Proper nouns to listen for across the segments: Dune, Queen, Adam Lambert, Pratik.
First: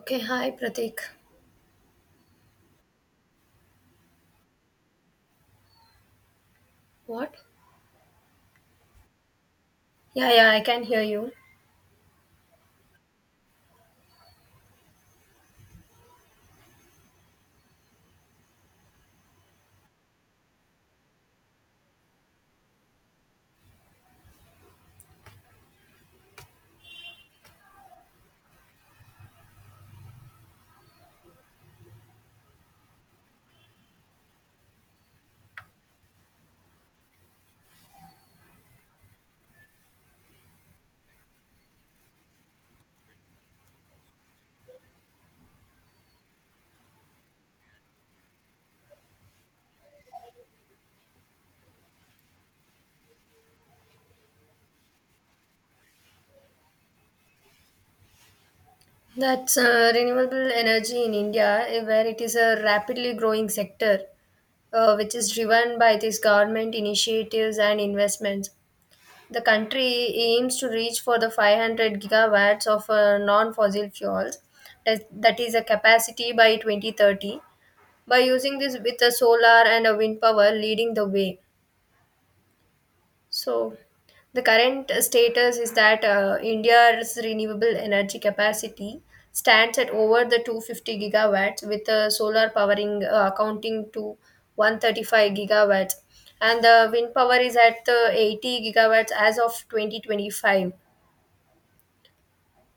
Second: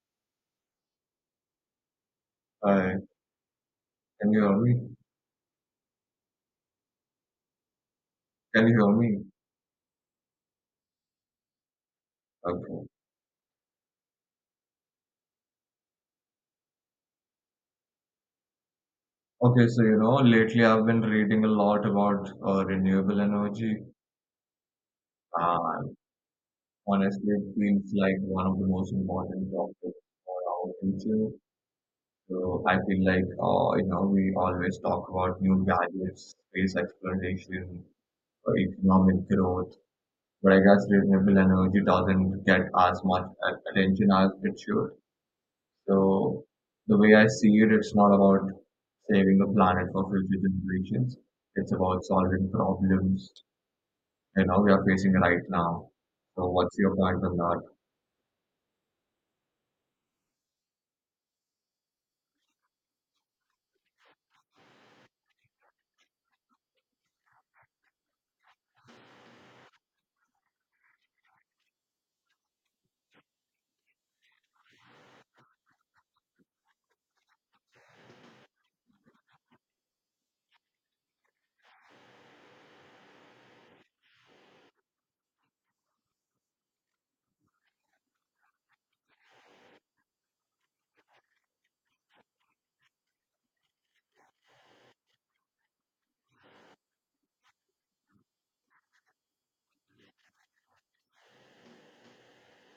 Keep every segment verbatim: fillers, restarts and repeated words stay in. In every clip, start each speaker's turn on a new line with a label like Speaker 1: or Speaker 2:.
Speaker 1: Okay, hi Pratik.
Speaker 2: Hi, can you hear me?
Speaker 1: What?
Speaker 2: Can you hear me?
Speaker 1: Yeah, yeah, I can hear you.
Speaker 2: Okay. Okay, so you know, lately I've been reading a lot about uh, renewable energy, and honestly, it feels like one of the most important topics for our future. So I feel like, uh, you know, we always talk about new gadgets, space exploration, uh, economic growth, but I guess renewable energy doesn't get as much a- attention as it should. So the way I see it, it's not about saving the planet for future generations. It's about solving problems you know we are facing right now. So what's your point on that?
Speaker 1: That's uh, renewable energy in India, eh, where it is a rapidly growing sector, uh, which is driven by these government initiatives and investments. The country aims to reach for the five hundred gigawatts of uh, non-fossil fuels, that that is a capacity by twenty thirty, by using this with a solar and a wind power leading the way. So, the current status is that uh, India's renewable energy capacity stands at over the two hundred fifty gigawatts, with uh, solar powering uh, accounting to one hundred thirty-five gigawatts, and the wind power is at the eighty gigawatts as of twenty twenty-five.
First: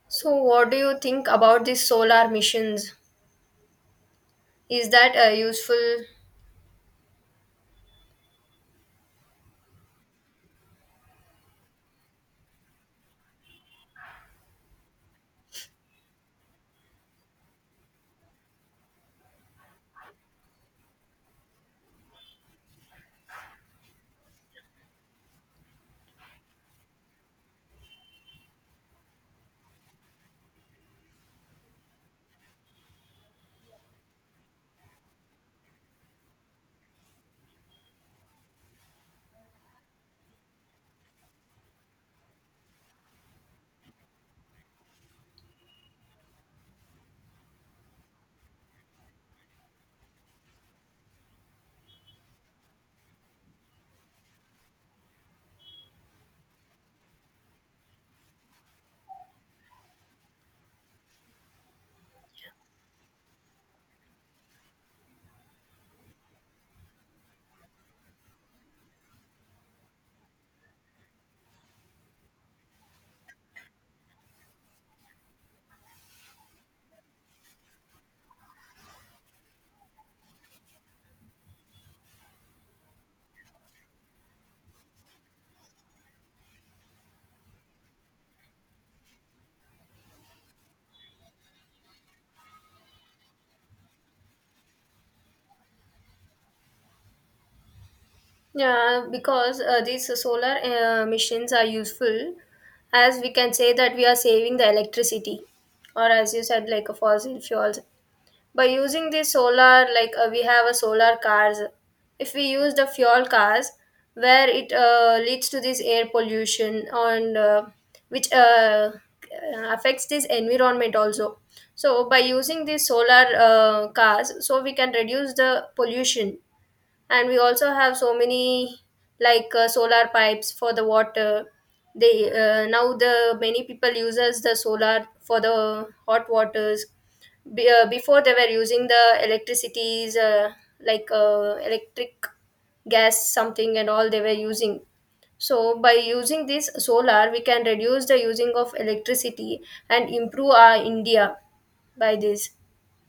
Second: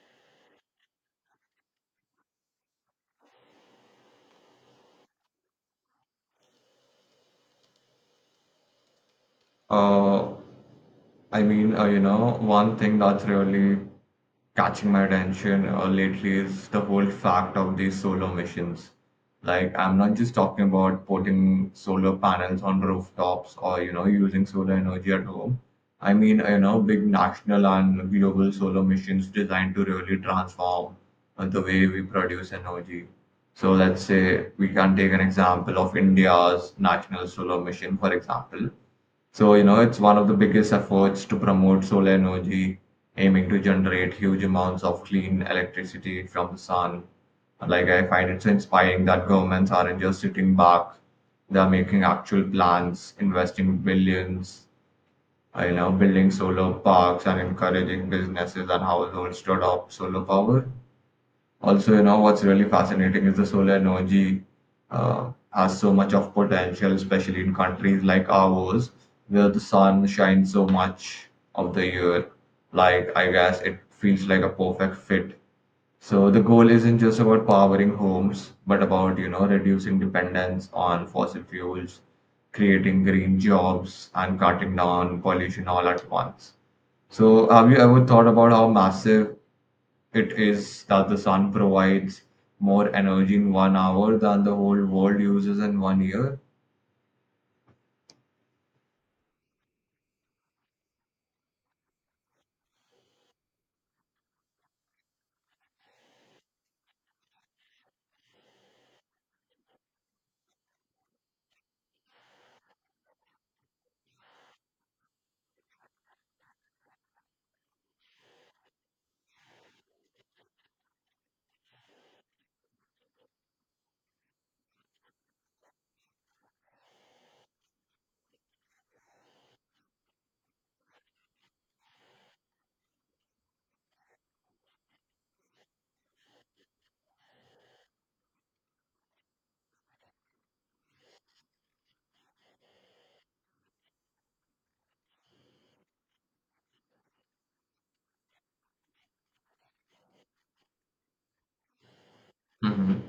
Speaker 1: So, what do you think about these solar missions? Is that uh, useful?
Speaker 2: Uh, I mean, uh, you know, one thing that's really catching my attention uh, lately is the whole fact of these solar missions. Like, I'm not just talking about putting solar panels on rooftops or, you know, using solar energy at home. I mean, you know, big national and global solar missions designed to really transform uh, the way we produce energy. So, let's say we can take an example of India's national solar mission, for example so, you know, It's one of the biggest efforts to promote solar energy, aiming to generate huge amounts of clean electricity from the sun. Like, I find it so inspiring that governments aren't just sitting back, they're making actual plans, investing billions, uh, you know, building solar parks and encouraging businesses and households to adopt solar power. Also, you know, what's really fascinating is the solar energy uh, has so much of potential, especially in countries like ours, where the sun shines so much of the year. Like, I guess it feels like a perfect fit. So the goal isn't just about powering homes, but about, you know, reducing dependence on fossil fuels, creating green jobs, and cutting down pollution all at once. So have you ever thought about how massive it is that the sun provides more energy in one hour than the whole world uses in one year.
Speaker 1: Yeah, because uh, these solar uh, machines are useful, as we can say that we are saving the electricity, or as you said, like a fossil fuels. By using the solar, like uh, we have a solar cars. If we use the fuel cars, where it uh, leads to this air pollution and uh, which uh, affects this environment also. So by using these solar uh, cars, so we can reduce the pollution, and we also have so many, like uh, solar pipes for the water. They uh, now the many people uses the solar for the hot waters. Be, uh, before they were using the electricities, uh, like uh, electric gas something and all they were using. So by using this solar we can reduce the using of electricity and improve our india by this.
Speaker 2: Hmm.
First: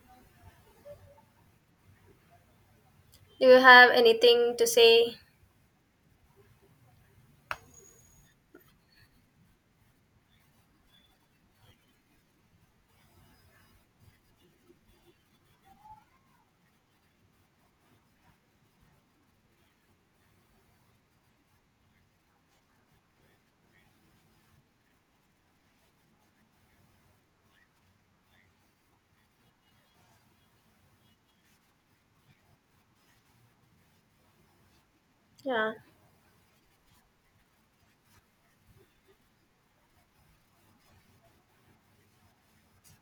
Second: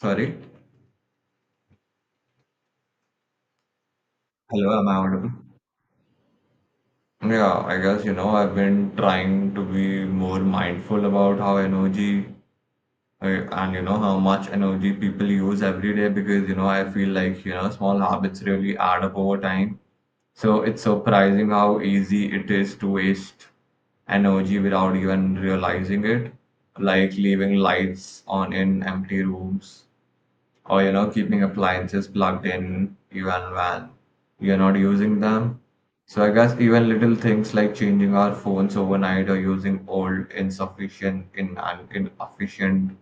Speaker 2: Sorry.
Speaker 1: Do you have anything to
Speaker 2: Hello, am I
Speaker 1: say?
Speaker 2: audible? Yeah, I guess you know I've been trying to be more mindful about how energy uh, and you know how much energy people use every day because you know I feel like you know small habits really add up over time. So it's surprising how easy it is to waste energy without even realizing it, like leaving lights on in empty rooms or you know keeping appliances plugged in even when you're not using them.
Speaker 1: Yeah,
Speaker 2: So I guess even little things like changing our phones overnight or using old, insufficient, in and inefficient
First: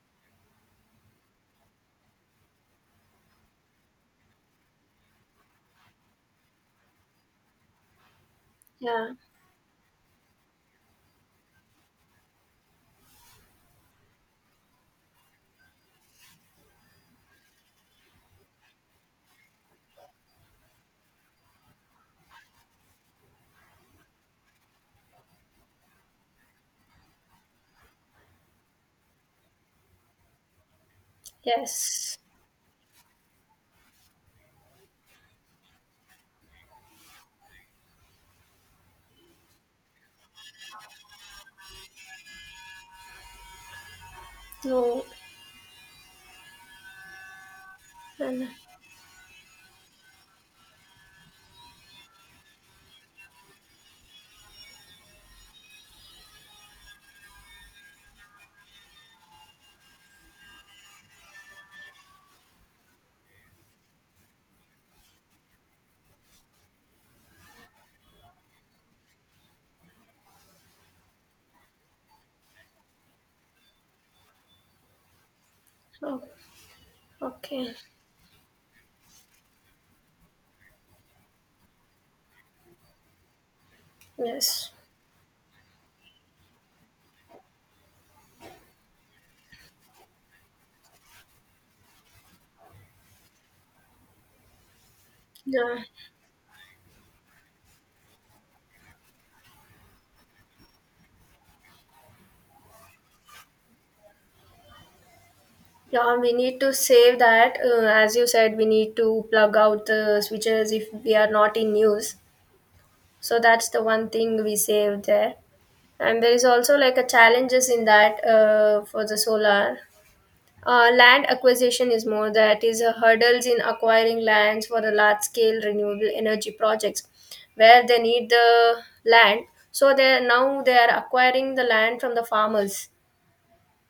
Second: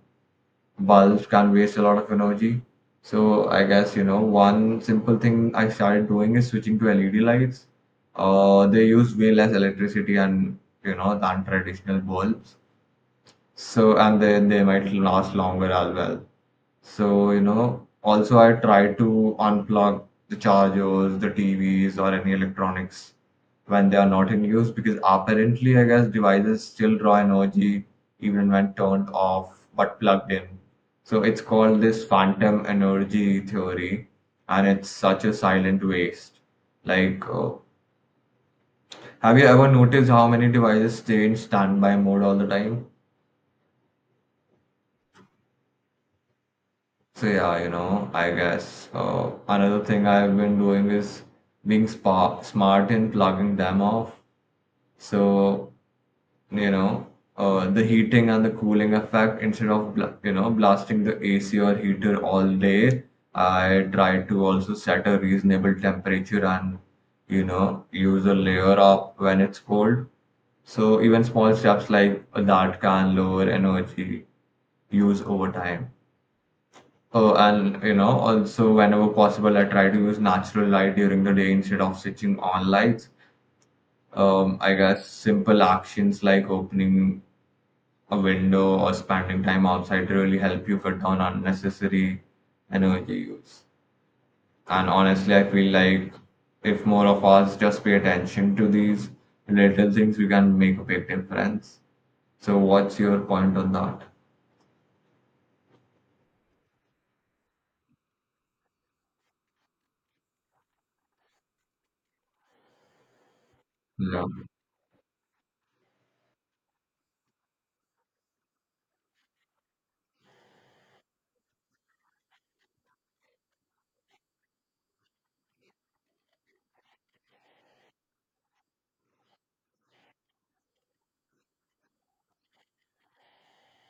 Speaker 2: bulbs can waste a lot of energy. So I guess, you know, one simple thing I started doing is switching to L E D lights. Uh, they
Speaker 1: yeah.
Speaker 2: use way less electricity and, you know, than traditional bulbs. So, and then they might last longer as well. So, you know, also I try to unplug the chargers, the T Vs, or any electronics when they are not in use because apparently I guess devices still draw energy even when turned off but plugged in, so it's called this
Speaker 1: Yes.
Speaker 2: phantom energy theory, and it's such a silent waste. like uh, have you ever noticed how many devices stay in standby mode all the time?
Speaker 1: No.
Speaker 2: So yeah, you know i
Speaker 1: And,
Speaker 2: guess uh, another thing I've been doing is being spa- smart in plugging them off. so you know uh, the heating and the cooling effect, instead of bla- you know blasting the A C or heater all day, I try to also set a reasonable temperature and you know use a layer up when it's cold. So even small steps like that can lower energy use over time.
Speaker 1: oh,
Speaker 2: Oh,
Speaker 1: okay.
Speaker 2: and you know also whenever possible I try to use natural light during the day instead of switching on lights. um,
Speaker 1: Yes.
Speaker 2: I guess simple actions like opening a window or spending time outside really help you cut down unnecessary energy use. And honestly, I feel
Speaker 1: Yeah.
Speaker 2: like if more of us just pay attention to these little things, we can make a big difference. So, what's your point on that?
Speaker 1: Yeah, we need to save that. Uh, as you said, we need to plug out the switches if we are not in use. So that's the one
Speaker 2: Yeah.
Speaker 1: thing we save there. And there is also like a challenges in that uh, for the solar. Uh, land acquisition is more, that is a hurdles in acquiring lands for the large scale renewable energy projects, where they need the land. So they are, now they are acquiring the land from the farmers,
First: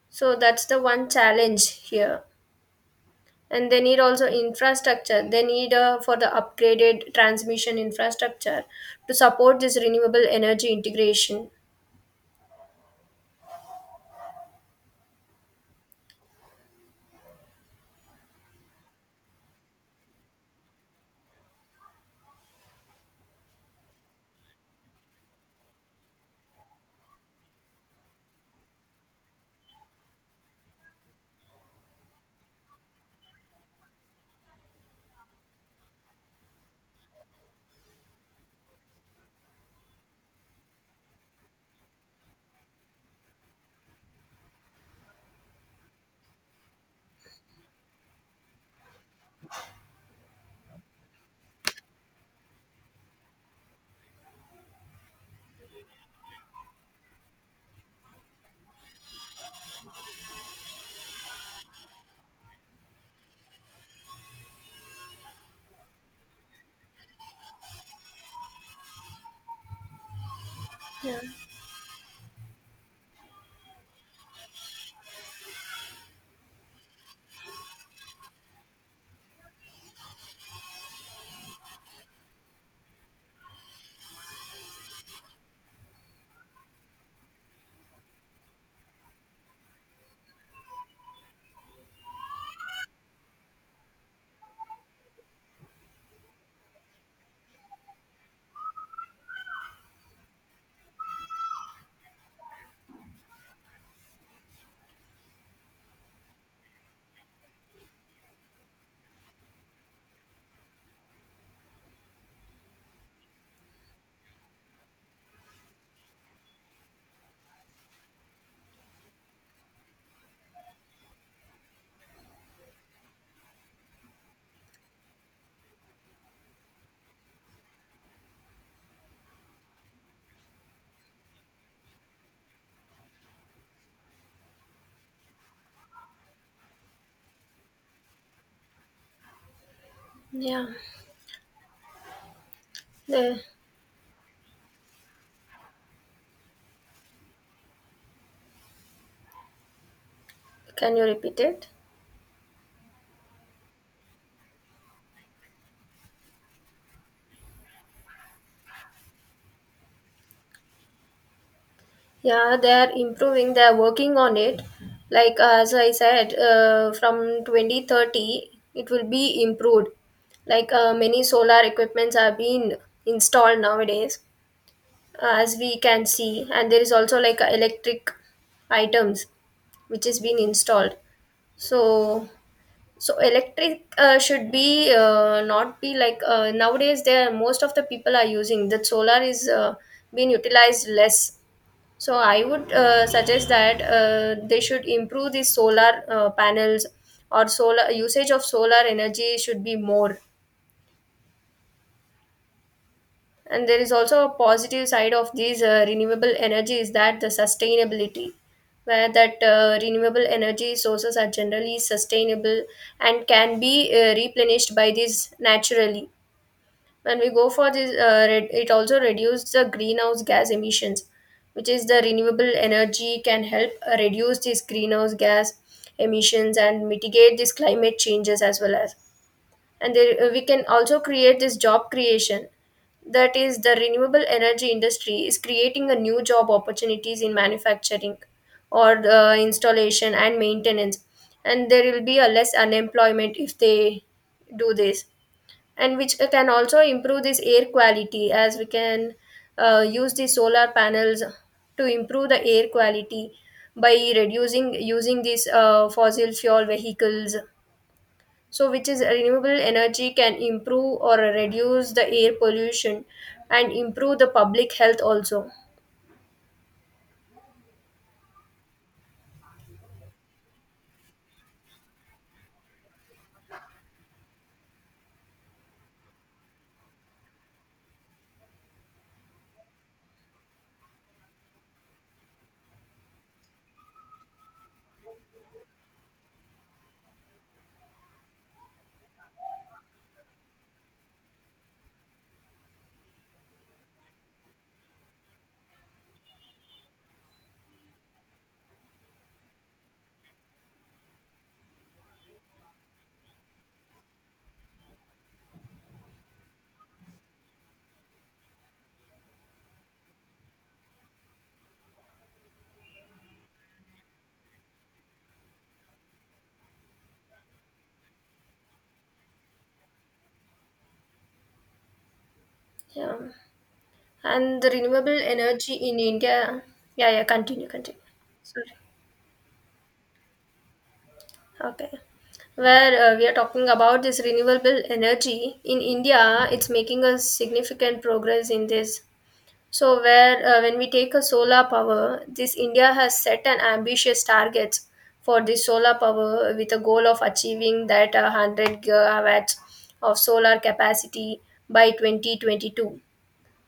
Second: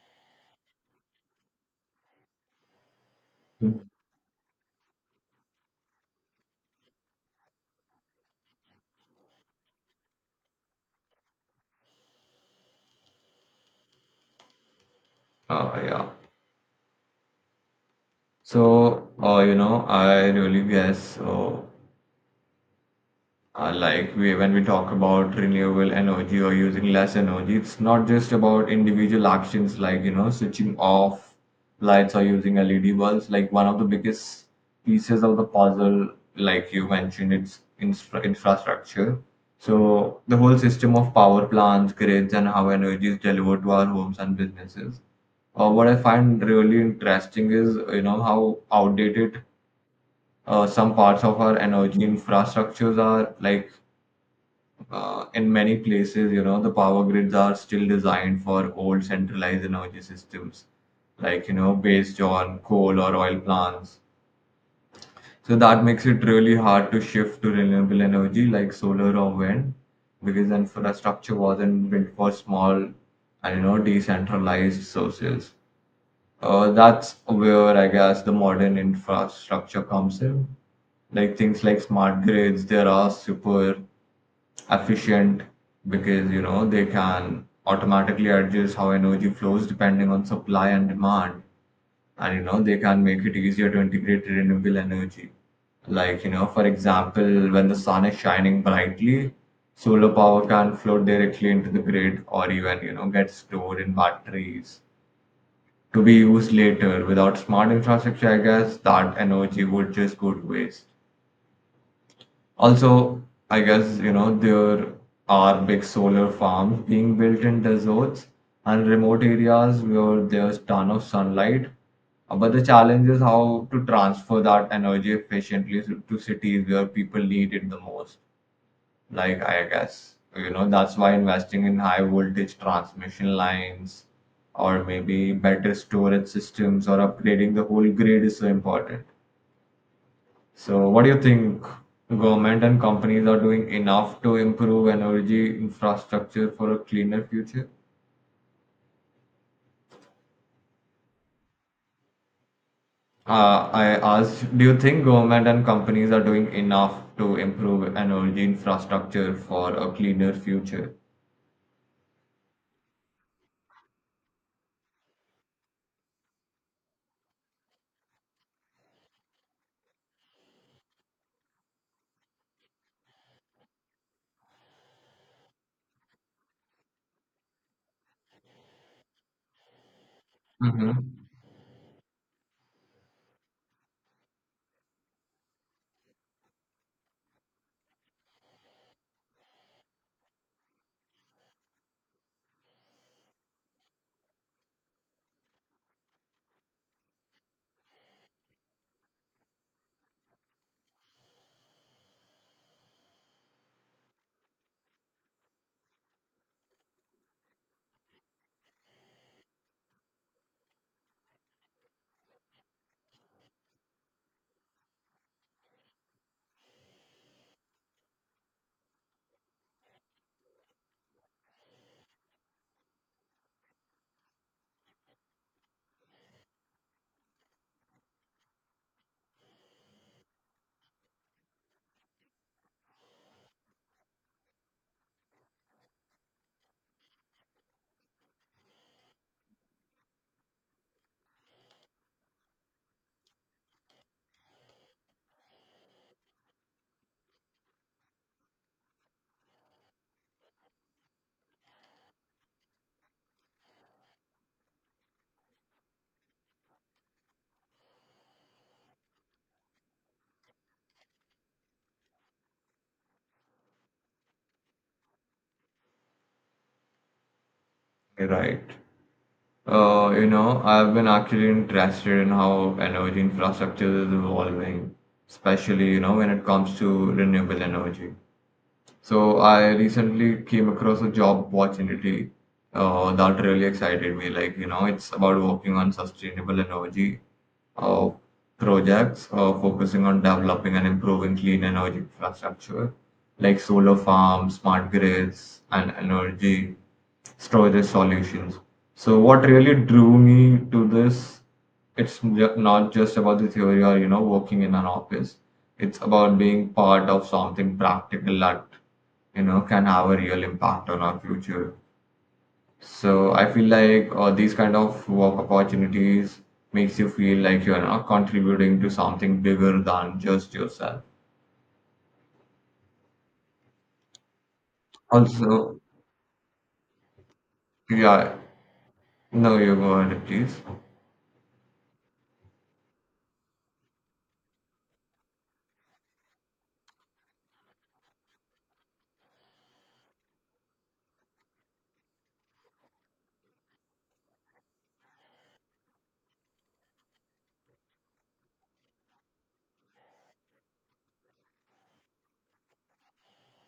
Speaker 1: so that's the one challenge here. And they need also infrastructure, they need uh, for the upgraded transmission infrastructure to support this renewable energy integration.
Speaker 2: Uh, yeah. So, uh, you know, I really guess uh, uh, like we, when we talk about renewable energy or using less energy, it's not just about individual actions like, you know, switching off lights or using L E D bulbs. Like one of the biggest pieces of the puzzle, like you mentioned, it's infra- infrastructure. So the whole system of power plants, grids, and how energy is delivered to our homes and businesses. Uh, what I find really interesting is, you know, how outdated uh, some parts of our energy infrastructures are, like uh, in many places, you know, the power grids are still designed for old centralized energy systems, like, you know, based on coal or oil plants. So that makes it really hard to shift to renewable energy like solar or wind because
Speaker 1: Yeah,
Speaker 2: infrastructure wasn't built for small and, you know, decentralized sources. Uh, that's where I guess the modern infrastructure comes in. Like things like smart grids, there are super efficient because you know they can automatically adjust how energy flows depending on supply and demand, and you know they can make it easier to integrate renewable energy. Like you know for example, when the sun is shining brightly, solar power can flow directly into the grid, or even you know get stored in batteries to be used later. Without smart infrastructure, I guess that energy would just go to waste. Also, I guess, you know, there are big solar farms being built in deserts and remote areas where there's ton of sunlight. Uh, But the challenge is how to transfer that energy efficiently to to cities where people need it the most. Like, I guess, you know, that's why investing in high voltage transmission lines or maybe better storage systems or upgrading the whole grid is so important.
Speaker 1: yeah.
Speaker 2: So, what do you think, government and companies are
Speaker 1: The-
Speaker 2: doing enough to improve energy infrastructure for a cleaner future?
Speaker 1: can you repeat it?
Speaker 2: Uh, I asked, do you think government and companies are doing enough to improve energy infrastructure for a cleaner future?
Speaker 1: Yeah, they are improving. They are working on it. Like uh, as I said, uh, from twenty thirty, it will be improved. Like uh, many solar equipments are being installed nowadays, uh, as we can see, and there is also like uh, electric items which is being installed.
Speaker 2: Mm-hmm.
Speaker 1: So, so electric uh, should be uh, not be, like uh, nowadays. There most of the people are using that solar is uh, being utilized less, so I would uh, suggest that uh, they should improve the solar uh, panels, or solar usage of solar energy should be more. And there is also a positive side of these uh, renewable energy is that the sustainability, where that uh, renewable energy sources are generally sustainable and can be uh, replenished by these naturally. When we go for this uh, re- it also reduces the greenhouse gas emissions, which is the renewable energy can help uh, reduce these greenhouse gas emissions and mitigate these climate changes as well. As and there, uh, we can also create this job creation, that is the renewable energy industry is creating a new job opportunities in manufacturing or the installation and maintenance, and there will be a less unemployment if they do this. And which can also improve this air quality, as we can uh, use the solar panels to improve the air quality by reducing using these uh, fossil fuel vehicles. So which is renewable energy can improve or reduce the air pollution and improve the public health also.
Speaker 2: Right. Uh, you know, I've been actually interested in how energy infrastructure is evolving, especially, you know, when it comes to renewable energy. So I recently came across a job opportunity uh, that really excited me. Like, you know, it's about working on sustainable energy uh, projects uh, focusing on developing and improving clean energy infrastructure like solar farms, smart grids, and energy storage solutions. So, what really drew me to this, it's ju- not just about the theory or you know working in an office. It's about being part of something practical that you know can have a real impact on our future. So I feel like uh, these kind of work opportunities makes you feel like you are not contributing to something bigger than just yourself.
Speaker 1: Yeah, and the renewable energy
Speaker 2: Also,
Speaker 1: in india. Yeah, yeah, continue, continue.
Speaker 2: yeah,
Speaker 1: Sorry.
Speaker 2: no, you go ahead, please.
Speaker 1: Okay. Where uh, we are talking about this renewable energy in India, it's making a significant progress in this. So, where uh, when we take a solar power, this India has set an ambitious targets for the solar power with a goal of achieving that uh, one hundred gigawatts of solar capacity by twenty twenty-two.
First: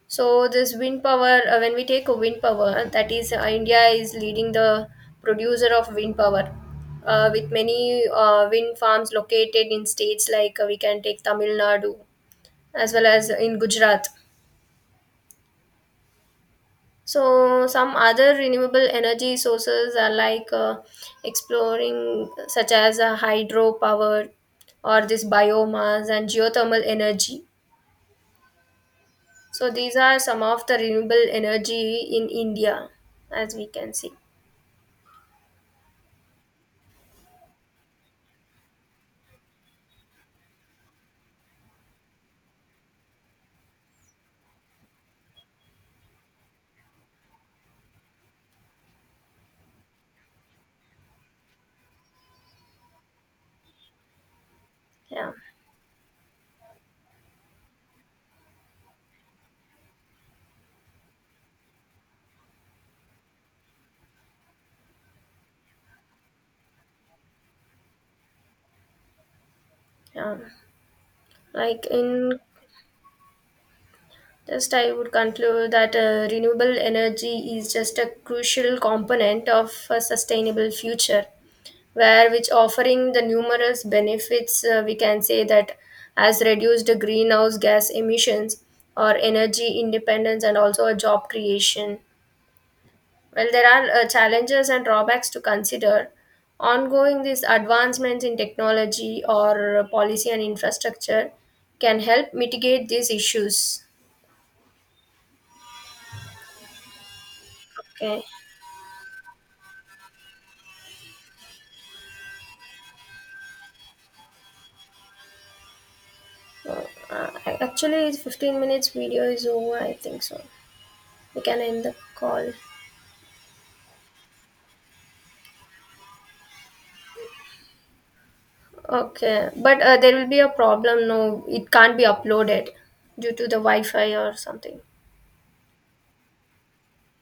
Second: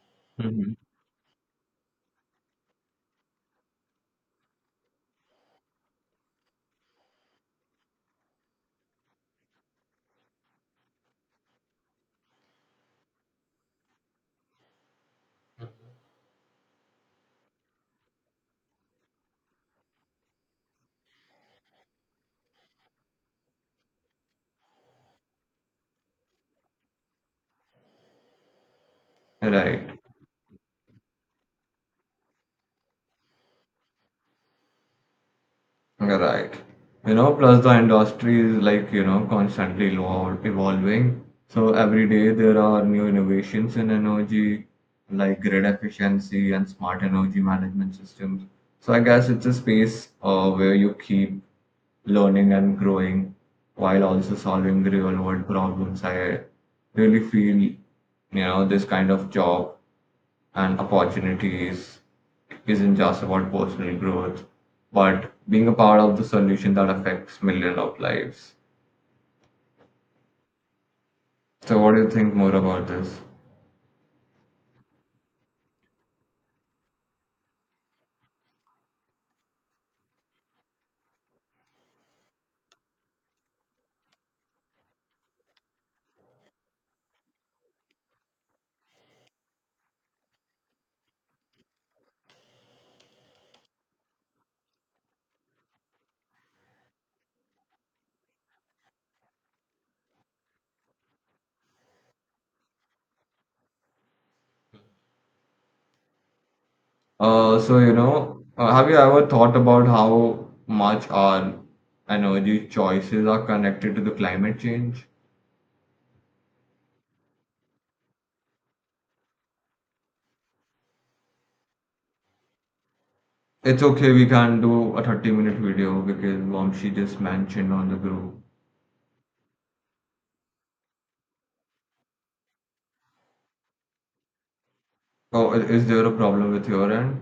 Speaker 1: So this
Speaker 2: Hmm.
Speaker 1: wind power, uh, when we take a wind power, that is uh, India is leading the producer of wind power, uh, with many uh, wind farms located in states like uh, we can take Tamil Nadu as well as in Gujarat. So some other renewable energy sources are like uh, exploring, such as uh, hydropower or this biomass and geothermal energy. So these
Speaker 2: Right,
Speaker 1: are some of the renewable energy in India, as we can see.
Speaker 2: right. You know, plus the industry is like, you know, constantly evol- evolving. So every day there are new innovations in energy, like grid efficiency and smart energy management systems. So I guess it's a space uh, where you keep learning and growing while also solving real
Speaker 1: Yeah,
Speaker 2: world problems. I really feel, you know, this kind of job and opportunities isn't just about personal growth, but being a part of the solution that affects millions of lives.
Speaker 1: yeah.
Speaker 2: So,
Speaker 1: Like
Speaker 2: what do you think
Speaker 1: in
Speaker 2: more about this?
Speaker 1: just, I would conclude that uh, renewable energy is just a crucial component of a sustainable future, where which offering the numerous benefits. Uh, we can say that has reduced the greenhouse gas emissions, or energy independence, and also a job creation. Well, there are uh, challenges and drawbacks to consider. Ongoing these advancements in technology or uh, policy and infrastructure can help mitigate these issues.
Speaker 2: Uh, so you
Speaker 1: Okay.
Speaker 2: know, uh, have you ever thought about how much our energy choices are connected to the climate change?
Speaker 1: Uh, uh, actually, it's fifteen minutes video is over, I think so. We can end the call.
Speaker 2: It's okay, we can do a 30 minute video because mom she just mentioned on the group.
Speaker 1: Okay. But uh, there will be a problem. No, it can't be uploaded due to the Wi Fi or something.
Speaker 2: Oh, i- is there a problem with your end?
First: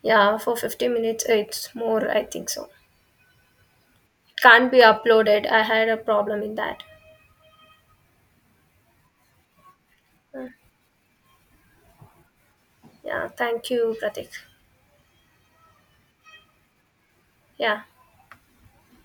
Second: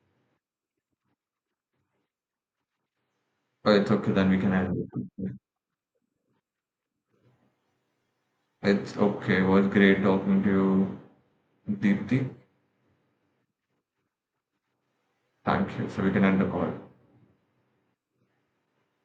Speaker 1: Yeah, for fifteen minutes, it's more, I think so.
Speaker 2: Oh, it's okay, then we
Speaker 1: It
Speaker 2: can
Speaker 1: can't be
Speaker 2: end it.
Speaker 1: uploaded. I had a problem in that.
Speaker 2: It's okay, it was great talking
Speaker 1: Uh,
Speaker 2: to you, Deepthi.
Speaker 1: Yeah, thank you, Pratik.
Speaker 2: Thank you. So we can end the call.
Speaker 1: Yeah.